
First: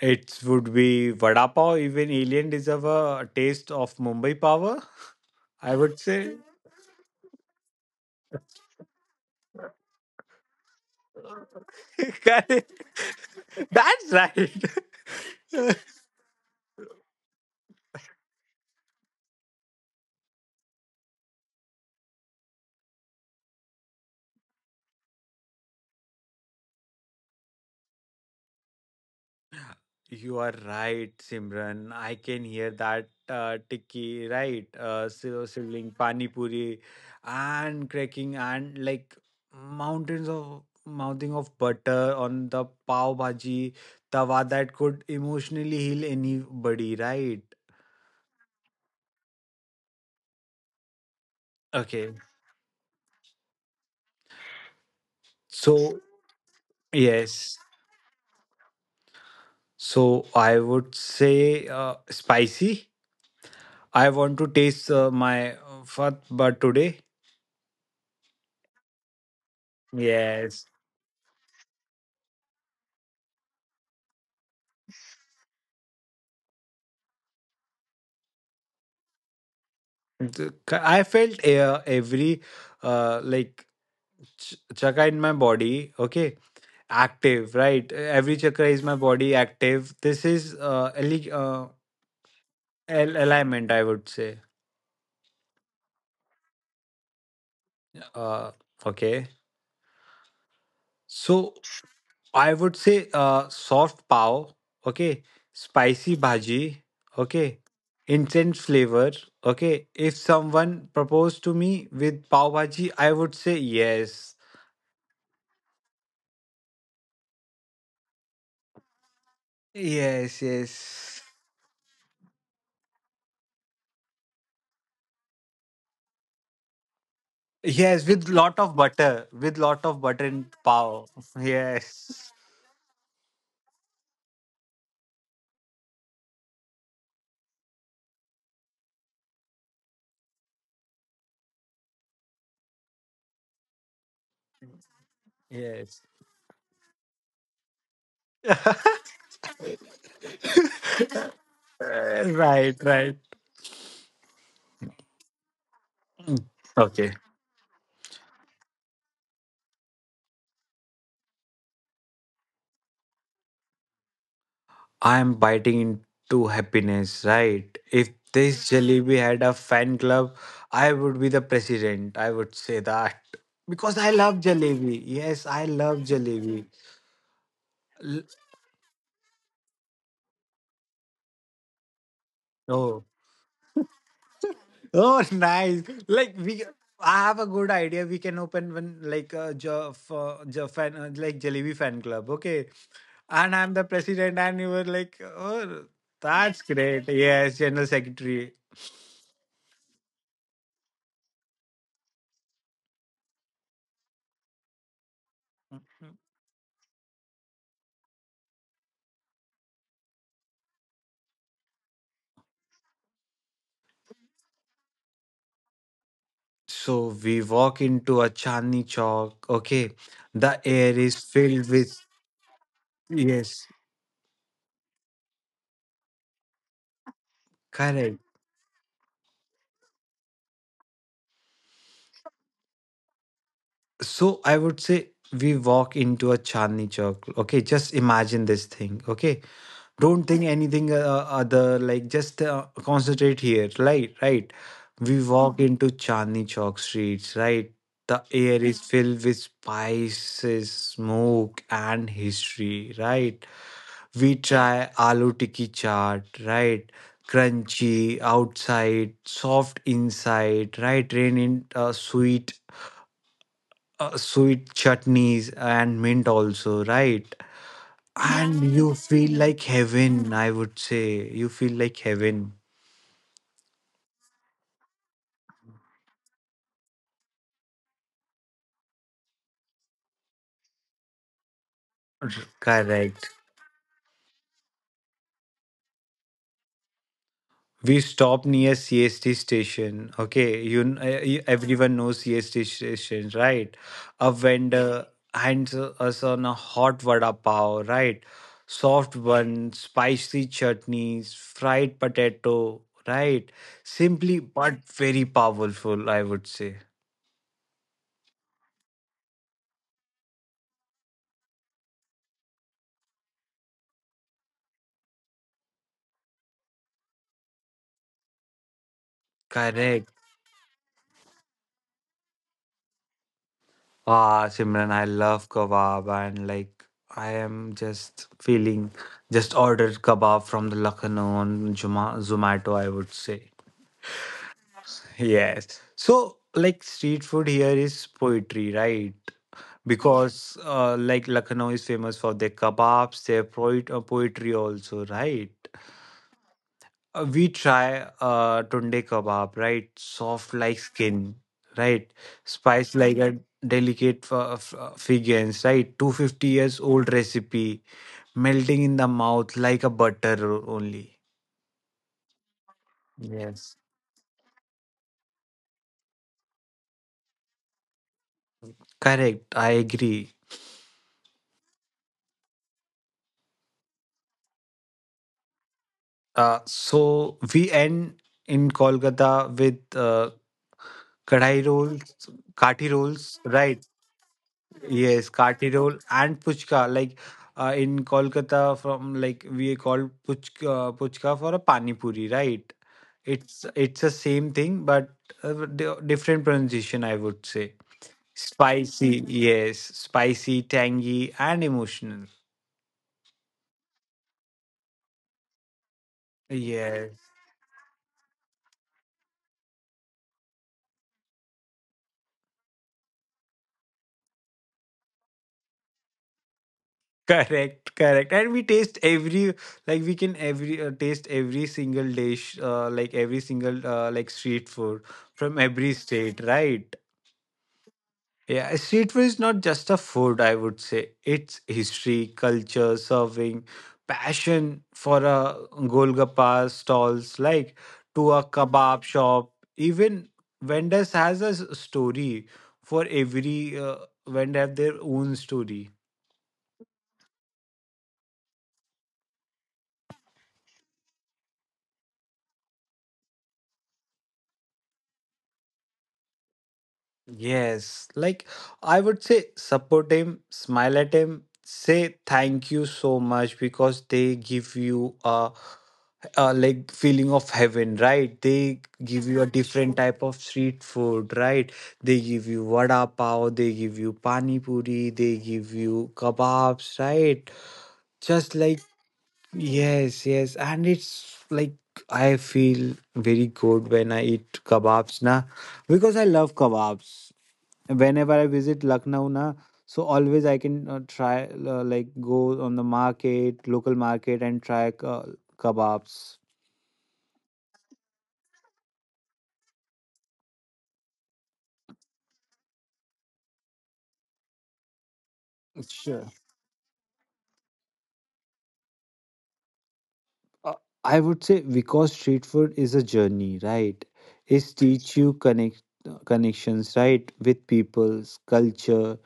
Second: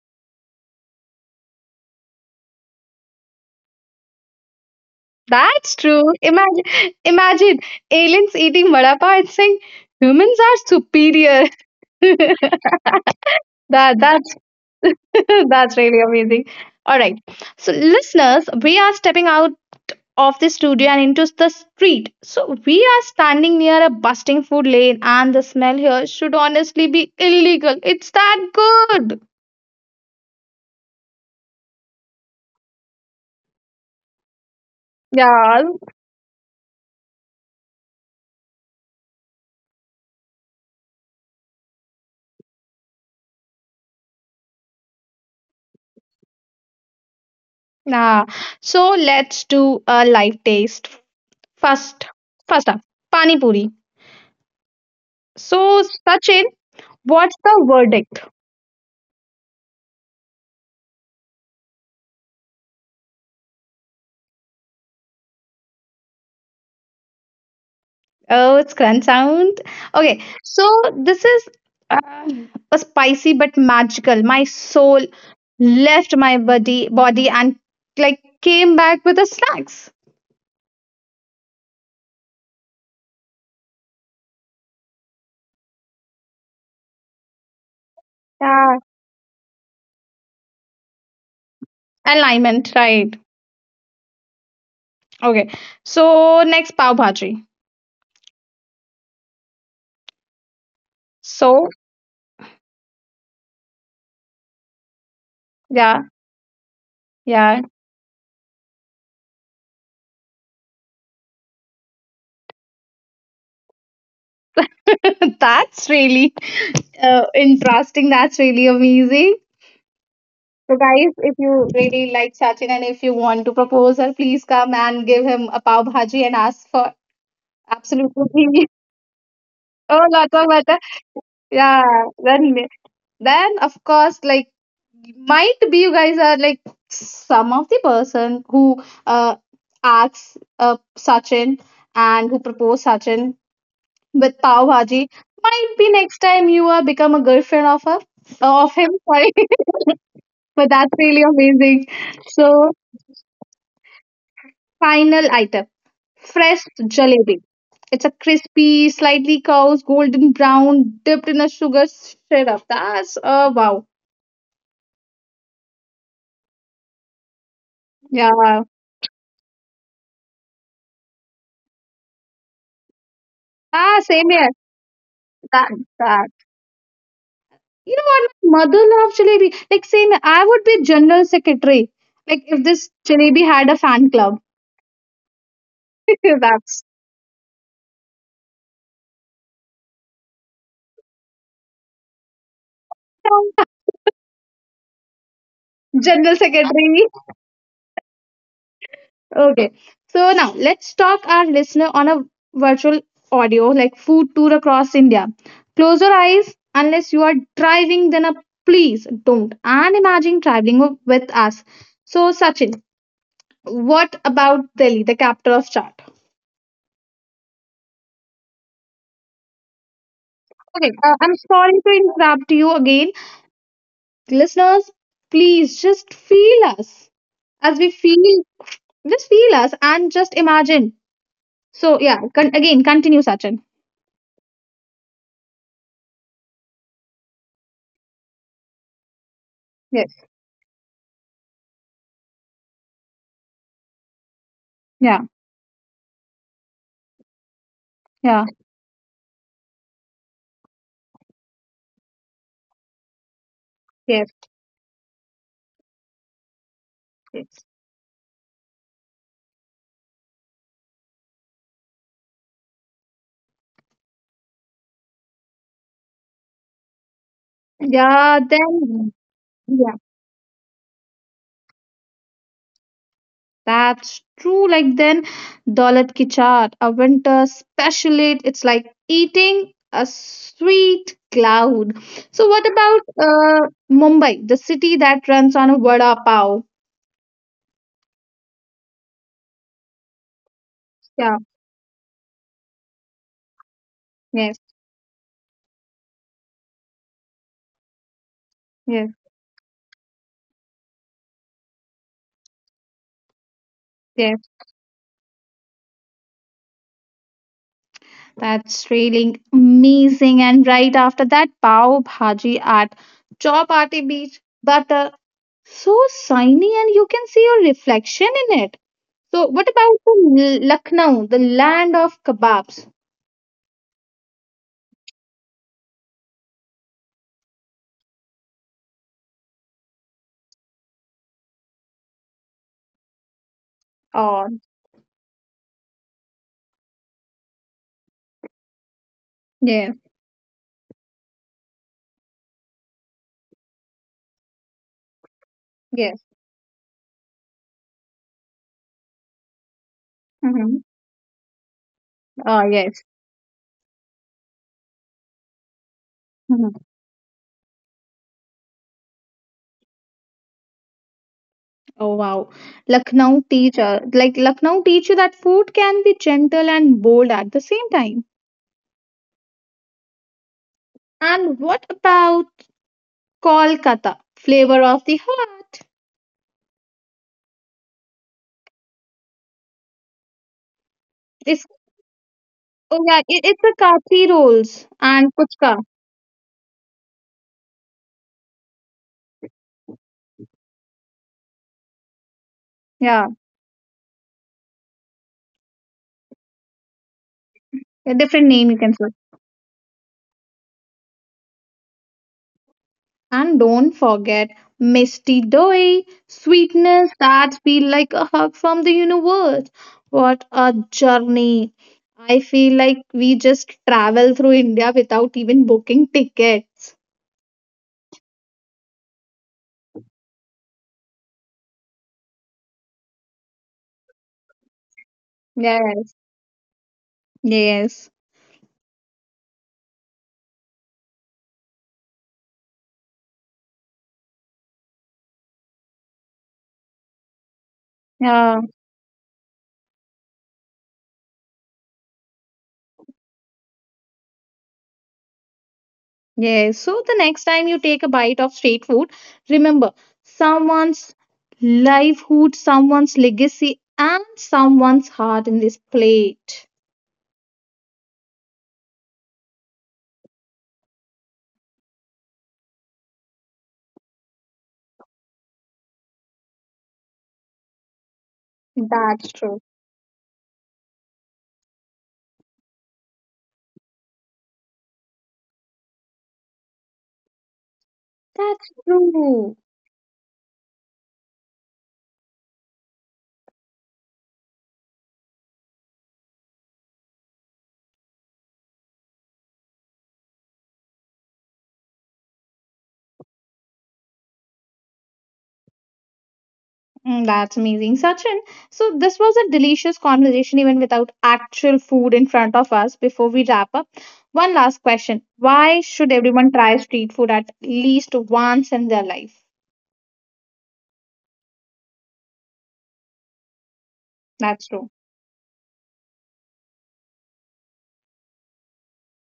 [SPEAKER 2] It would be vada pav. Even alien deserve a taste of Mumbai power.
[SPEAKER 1] That's
[SPEAKER 2] I would
[SPEAKER 1] true.
[SPEAKER 2] say.
[SPEAKER 1] Imagine, imagine aliens eating vada pav and saying humans are superior.
[SPEAKER 2] Correct.
[SPEAKER 1] that
[SPEAKER 2] That's
[SPEAKER 1] that's
[SPEAKER 2] right.
[SPEAKER 1] that's really amazing. All right, so listeners, we are stepping out of the studio and into the street. So we are standing near a busting food lane, and the smell here should honestly be illegal. It's that good.
[SPEAKER 2] You are right, Simran. I can hear that uh, tikki, right? Uh, si-
[SPEAKER 1] Yeah,
[SPEAKER 2] sibling, pani puri, and cracking, and like mountains of mouthing of butter on the pav bhaji tawa that could emotionally heal anybody, right?
[SPEAKER 1] nah. So let's do a live taste first.
[SPEAKER 2] Okay.
[SPEAKER 1] First up, pani puri. So
[SPEAKER 2] So,
[SPEAKER 1] Sachin, what's
[SPEAKER 2] yes.
[SPEAKER 1] the verdict?
[SPEAKER 2] So, I would say uh, spicy. I want to taste uh, my uh, fat, but today.
[SPEAKER 1] Oh, it's crunch sound. Okay, so
[SPEAKER 2] Yes.
[SPEAKER 1] this is uh, a spicy but magical. My soul left my body, body, and like came back with the snacks.
[SPEAKER 2] The- c- I felt uh, every uh, like ch- chakra in my body, okay, active, right? Every chakra
[SPEAKER 1] Yeah,
[SPEAKER 2] is my body active. This is uh, ali- uh,
[SPEAKER 1] alignment, right?
[SPEAKER 2] al- alignment, I would say.
[SPEAKER 1] Okay, so next pav bhaji.
[SPEAKER 2] Uh, okay, so
[SPEAKER 1] So
[SPEAKER 2] I would say uh, soft pav, okay,
[SPEAKER 1] yeah,
[SPEAKER 2] spicy bhaji, okay,
[SPEAKER 1] yeah,
[SPEAKER 2] intense flavor, okay. If someone proposed to me with pav bhaji, I would say yes,
[SPEAKER 1] that's really uh, interesting. That's really amazing.
[SPEAKER 2] yes,
[SPEAKER 1] So, guys,
[SPEAKER 2] yes.
[SPEAKER 1] if you really like Sachin and if you want to propose her, please come and give him a pav bhaji and ask for
[SPEAKER 2] Yes, with lot
[SPEAKER 1] absolutely
[SPEAKER 2] of butter, with lot of
[SPEAKER 1] oh
[SPEAKER 2] butter
[SPEAKER 1] lots of
[SPEAKER 2] in
[SPEAKER 1] butter.
[SPEAKER 2] pav.
[SPEAKER 1] Yeah,
[SPEAKER 2] Yes,
[SPEAKER 1] then then of course, like might be you guys are like some of the person who uh asks uh Sachin and who propose Sachin with pav bhaji. Might be
[SPEAKER 2] yes.
[SPEAKER 1] next time you are become a girlfriend of her of him.
[SPEAKER 2] Right,
[SPEAKER 1] Sorry, but that's really amazing. So.
[SPEAKER 2] right.
[SPEAKER 1] Final item
[SPEAKER 2] Mm.
[SPEAKER 1] fresh
[SPEAKER 2] Okay.
[SPEAKER 1] jalebi. It's a crispy, slightly cow's golden brown, dipped in a sugar syrup. That's uh, wow.
[SPEAKER 2] I'm biting into happiness, right? If
[SPEAKER 1] Yeah.
[SPEAKER 2] this jalebi had a fan club, I would be the president. I would say that.
[SPEAKER 1] Ah,
[SPEAKER 2] Because I
[SPEAKER 1] same
[SPEAKER 2] love
[SPEAKER 1] here.
[SPEAKER 2] jalebi. Yes, I
[SPEAKER 1] That
[SPEAKER 2] love
[SPEAKER 1] that.
[SPEAKER 2] jalebi.
[SPEAKER 1] You know
[SPEAKER 2] L-
[SPEAKER 1] what? My mother loves jalebi. Like same here. I would be general secretary. Like if this
[SPEAKER 2] Oh.
[SPEAKER 1] jalebi had a fan club.
[SPEAKER 2] Oh, nice. Like we,
[SPEAKER 1] That's
[SPEAKER 2] I have a good idea. We can open one like a jo, for, jo fan, uh, like jalebi fan club. Okay, and I'm the president, and you were like, oh,
[SPEAKER 1] general
[SPEAKER 2] that's
[SPEAKER 1] secretary.
[SPEAKER 2] great. Yes, general secretary.
[SPEAKER 1] Okay. So now let's talk our listener on a virtual audio like food tour across India. Close your eyes unless you are driving, then a please don't. And imagine traveling with us. So Sachin, what about Delhi, the capital of chart?
[SPEAKER 2] So we walk into a Chandni Chowk. Okay, the
[SPEAKER 1] Okay,
[SPEAKER 2] air
[SPEAKER 1] uh,
[SPEAKER 2] is
[SPEAKER 1] I'm
[SPEAKER 2] filled
[SPEAKER 1] sorry to
[SPEAKER 2] with
[SPEAKER 1] interrupt you again.
[SPEAKER 2] yes,
[SPEAKER 1] Listeners, please just feel us as we
[SPEAKER 2] correct.
[SPEAKER 1] feel, just feel us and just imagine. So, yeah, con- again, continue, Sachin.
[SPEAKER 2] So I would say we walk into a Chandni Chowk. Okay, just imagine this thing. Okay,
[SPEAKER 1] Yes.
[SPEAKER 2] don't think anything uh, uh, other, like just uh, concentrate here, right, right? We
[SPEAKER 1] Yeah,
[SPEAKER 2] walk Mhm. into Chandni Chowk streets, right? The
[SPEAKER 1] yeah.
[SPEAKER 2] air is yeah, filled with spices, smoke, and history, right?
[SPEAKER 1] Yes.
[SPEAKER 2] We try aloo tikki chaat, right? Crunchy outside, soft inside, right, rain in uh, sweet uh, sweet chutneys and mint also, right?
[SPEAKER 1] Yeah,
[SPEAKER 2] And you
[SPEAKER 1] then
[SPEAKER 2] feel like
[SPEAKER 1] yeah,
[SPEAKER 2] heaven, I would say. You feel like heaven.
[SPEAKER 1] that's true. Like then Daulat ki chaat, a winter special. It it's like eating a sweet cloud. So what about
[SPEAKER 2] Correct.
[SPEAKER 1] uh Mumbai, the city that runs on a vada pav?
[SPEAKER 2] We stopped near C S T station. Okay, you, kn- uh,
[SPEAKER 1] Yeah,
[SPEAKER 2] you- everyone knows C S T station, right? A
[SPEAKER 1] yes,
[SPEAKER 2] vendor hands us on a hot vada pav, right?
[SPEAKER 1] yes,
[SPEAKER 2] Soft bun, spicy chutneys, fried potato, right?
[SPEAKER 1] yes.
[SPEAKER 2] Simply but very powerful, I would say.
[SPEAKER 1] That's really amazing. And right after that, pav bhaji at Chowpatty Beach. But so shiny, and you can see your reflection in it. So, what about
[SPEAKER 2] Correct.
[SPEAKER 1] the L- Lucknow, the land of kebabs?
[SPEAKER 2] Ah, Simran, I love kebab, and like I am just feeling just ordered kebab from the Lucknow on Juma Zomato, I would say.
[SPEAKER 1] Oh,
[SPEAKER 2] Yes. So like street food here is poetry, right?
[SPEAKER 1] yeah,
[SPEAKER 2] Because uh, like Lucknow is famous for their kebabs, their poet uh, poetry also, right?
[SPEAKER 1] yes.
[SPEAKER 2] Uh, we try uh tunde kebab, right? Soft like
[SPEAKER 1] Mm-hmm.
[SPEAKER 2] skin, right?
[SPEAKER 1] Oh,
[SPEAKER 2] Spice
[SPEAKER 1] yes.
[SPEAKER 2] like a delicate f- f- figures, right? two hundred fifty
[SPEAKER 1] Mhm.
[SPEAKER 2] years old recipe, melting in the mouth like a butter o- only.
[SPEAKER 1] Oh, wow. Lucknow
[SPEAKER 2] Yes.
[SPEAKER 1] teacher, like Lucknow teacher, that food can be gentle and bold at the same time.
[SPEAKER 2] Correct, I agree.
[SPEAKER 1] And what about Kolkata, flavor of the heart?
[SPEAKER 2] Uh, so we end in Kolkata with uh,
[SPEAKER 1] It's
[SPEAKER 2] kadai rolls, kati
[SPEAKER 1] oh yeah, it,
[SPEAKER 2] rolls,
[SPEAKER 1] it's the
[SPEAKER 2] right?
[SPEAKER 1] kathi rolls and
[SPEAKER 2] Yes, kati
[SPEAKER 1] puchka.
[SPEAKER 2] roll and puchka. Like uh, in Kolkata, from like we call puchka uh, puchka for a pani puri, right?
[SPEAKER 1] Yeah,
[SPEAKER 2] It's it's the same thing, but uh, di- different pronunciation, I would say.
[SPEAKER 1] a different name you can say.
[SPEAKER 2] Spicy, yes, spicy, tangy, and emotional.
[SPEAKER 1] And don't forget Misty Doi, sweetness
[SPEAKER 2] Yes,
[SPEAKER 1] that feel like a hug from the universe. What a journey. I feel like we just travel through India without even booking tickets.
[SPEAKER 2] correct, correct. And we taste every like we can every uh, taste every single dish, uh, like every single uh, like street food from every
[SPEAKER 1] Yes,
[SPEAKER 2] state, right?
[SPEAKER 1] yes.
[SPEAKER 2] Yeah, street food is not just a food, I would say. It's history, culture, serving, passion for a golgappa stalls, like to a
[SPEAKER 1] Yeah,
[SPEAKER 2] kebab shop. Even vendors has a s- story for every uh, vendor have their own story.
[SPEAKER 1] yes. So the next time you take a bite of street food, remember someone's livelihood, someone's legacy, and someone's heart in this plate.
[SPEAKER 2] Yes, like I would say support him, smile at him, say thank you so much because they give you a, a like feeling of heaven, right? They give
[SPEAKER 1] That's
[SPEAKER 2] you a
[SPEAKER 1] true.
[SPEAKER 2] different type of street food, right? They give you vada pav, they give you pani puri, they give you kebabs, right? Just
[SPEAKER 1] That's
[SPEAKER 2] like
[SPEAKER 1] true.
[SPEAKER 2] yes, yes, and it's like I feel very good when I eat kebabs, na, because I love kebabs whenever I visit Lucknow, na, so always I can uh, try uh, like go on the market, local market, and try uh, kebabs.
[SPEAKER 1] Mm, that's amazing, Sachin. So, this was a delicious conversation, even without actual food in front of us. Before we wrap up, one last question: why should
[SPEAKER 2] Sure.
[SPEAKER 1] everyone try street food at least once in their life?
[SPEAKER 2] Uh, I would say because street food is a journey, right?
[SPEAKER 1] That's
[SPEAKER 2] It
[SPEAKER 1] true.
[SPEAKER 2] teach you connect uh, connections, right, with people's culture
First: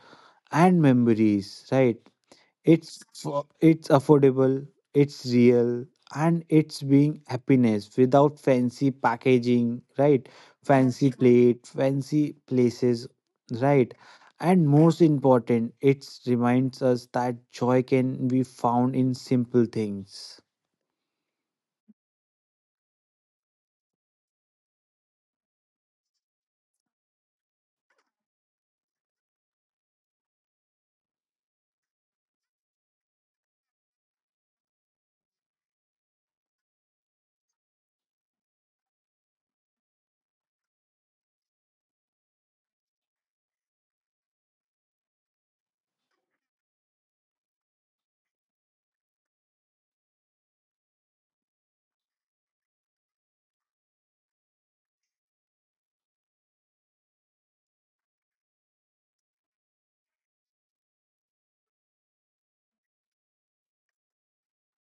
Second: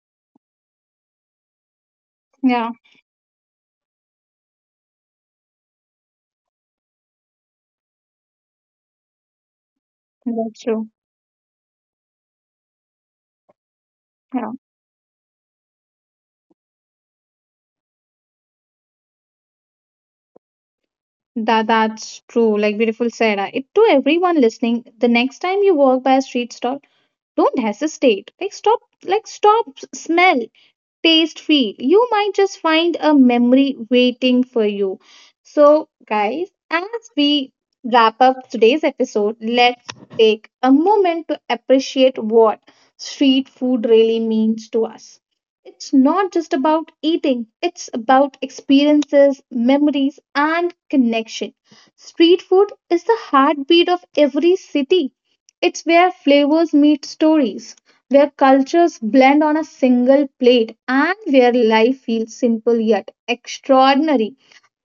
[SPEAKER 2] and memories, right?
[SPEAKER 1] Yeah,
[SPEAKER 2] It's fo- it's affordable, it's real, and it's being happiness without fancy packaging, right?
[SPEAKER 1] that's true.
[SPEAKER 2] Fancy that's plate, fancy places, right?
[SPEAKER 1] Yeah.
[SPEAKER 2] And most important, it reminds us that joy can be found in simple things.
[SPEAKER 1] That that's true. Like beautiful said. Uh, It to everyone listening, the next time you walk by a street stall, don't hesitate. Like stop, like stop, s- smell, taste feel. You might just find a memory waiting for you. So, guys, as we wrap up today's episode, let's take a moment to appreciate what street food really means to us. It's not just about eating, it's about experiences, memories, and connection. Street food is the heartbeat of every city. It's where flavors meet stories, where cultures blend on a single plate and where life feels simple yet extraordinary.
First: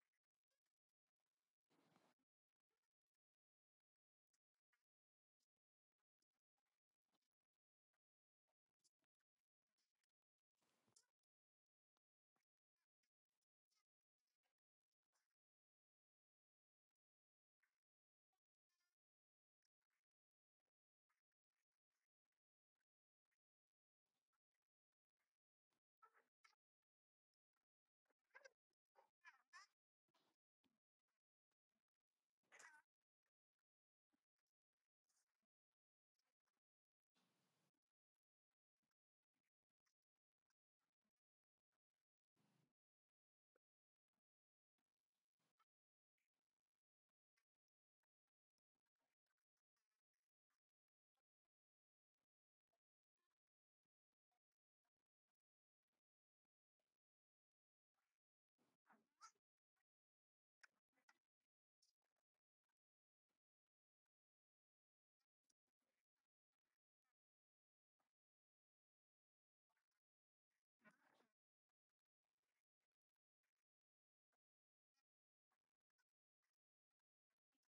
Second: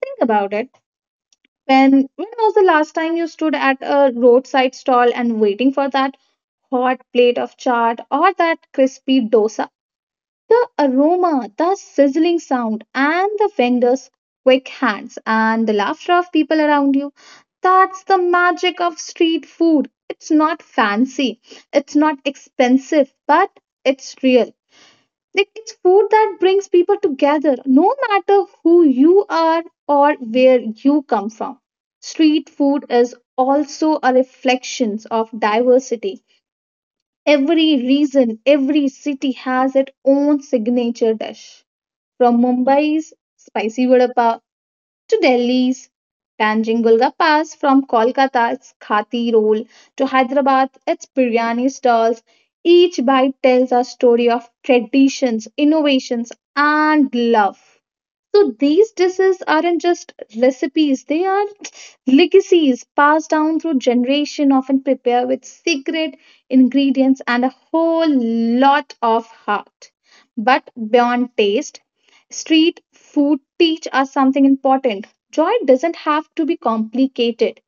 [SPEAKER 1] Think about it. When when was the last time you stood at a roadside stall and waiting for that hot plate of chaat or that crispy dosa? The aroma, the sizzling sound, and the vendor's quick hands and the laughter of people around you. That's the magic of street food. It's not fancy, it's not expensive, but it's real like it's food that brings people together, no matter who you are or where you come from. Street food is also a reflection of diversity. Every region, every city has its own signature dish. From Mumbai's spicy vada pav to Delhi's Tanjung Gulga Pass, from Kolkata's it's Khati roll, to Hyderabad, it's biryani stalls. Each bite tells a story of traditions, innovations, and love. So these dishes aren't just recipes, they are legacies passed down through generation, often prepared with secret ingredients and a whole lot of heart. But beyond taste, street food teach us something important. Joy doesn't have to be complicated.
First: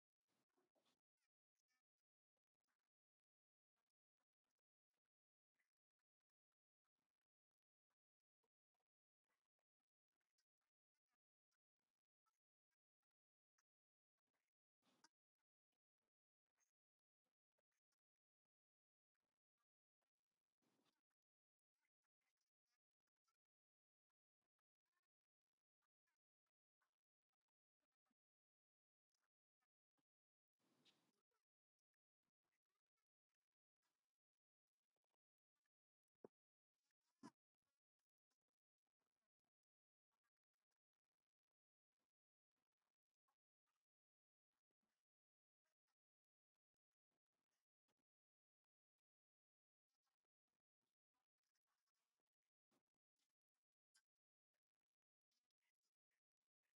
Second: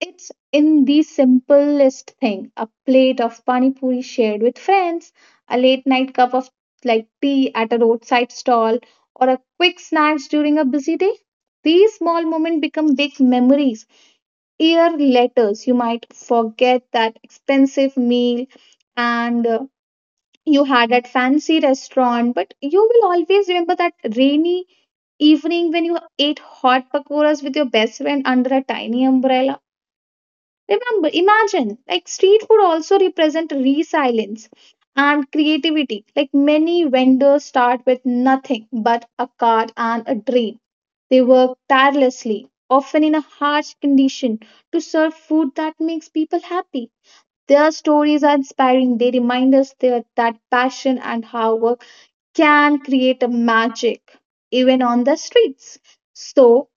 [SPEAKER 1] It's in the simplest thing a plate of pani puri shared with friends, a late night cup of like tea at a roadside stall, or a quick snacks during a busy day. These small moments become big memories. Year later, you might forget that expensive meal and uh, you had that fancy restaurant, but you will always remember that rainy evening when you ate hot pakoras with your best friend under a tiny umbrella. Remember, imagine like street food also represent resilience and creativity. Like many vendors start with nothing but a cart and a dream. They work tirelessly, often in a harsh condition, to serve food that makes people happy. Their stories are inspiring. They remind us that, that passion and hard work can create a magic even on the streets. So,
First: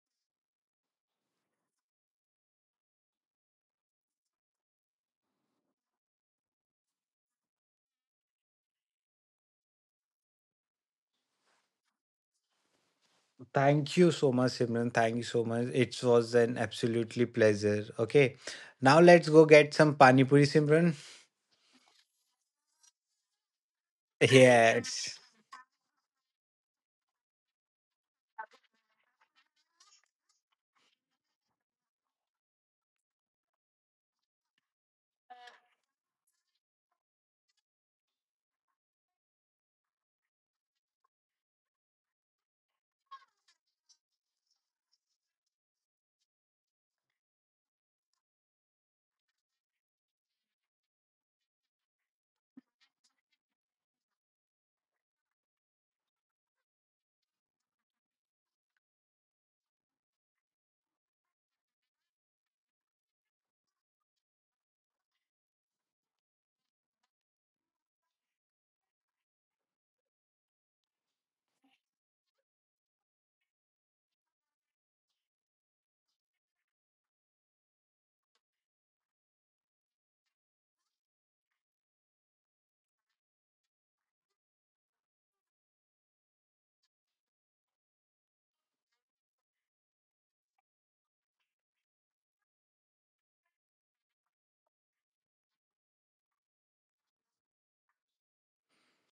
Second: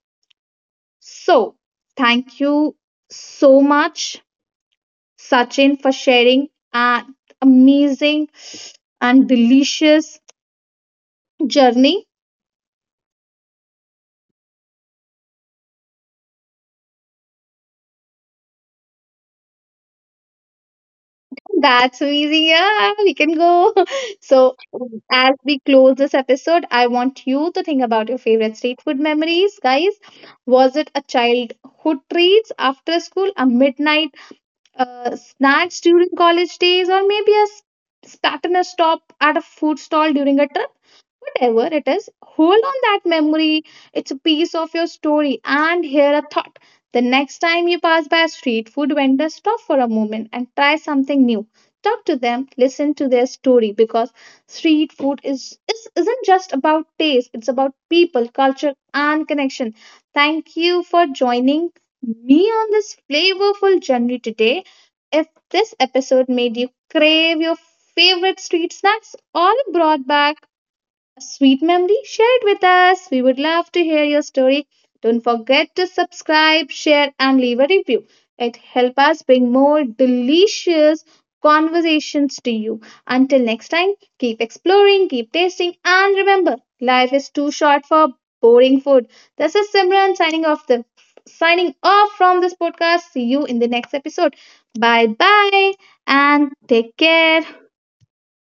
[SPEAKER 1] so thank you so much Sachin, for sharing an amazing and delicious journey.
[SPEAKER 2] Thank you so much, Simran. Thank you so much. It was an absolutely pleasure. Okay. Now let's go get some pani puri, Simran.
[SPEAKER 1] That's amazing. Yeah, we can go. So,
[SPEAKER 2] Yes.
[SPEAKER 1] as we close this episode, I want you to think about your favorite street food memories, guys. Was it a childhood treats after school, a midnight uh, snacks during college days, or maybe a s- spontaneous stop at a food stall during a trip? Whatever it is, hold on that memory. It's a piece of your story. And here a thought. The next time you pass by a street food vendor, stop for a moment and try something new. Talk to them, listen to their story because street food is, is isn't just about taste, it's about people, culture, and connection. Thank you for joining me on this flavorful journey today. If this episode made you crave your favorite street snacks or brought back a sweet memory? Share it with us. We would love to hear your story. Don't forget to subscribe, share, and leave a review. It helps us bring more delicious conversations to you. Until next time, keep exploring, keep tasting, and remember, life is too short for boring food. This is Simran signing off the signing off from this podcast. See you in the next episode. Bye bye and take care.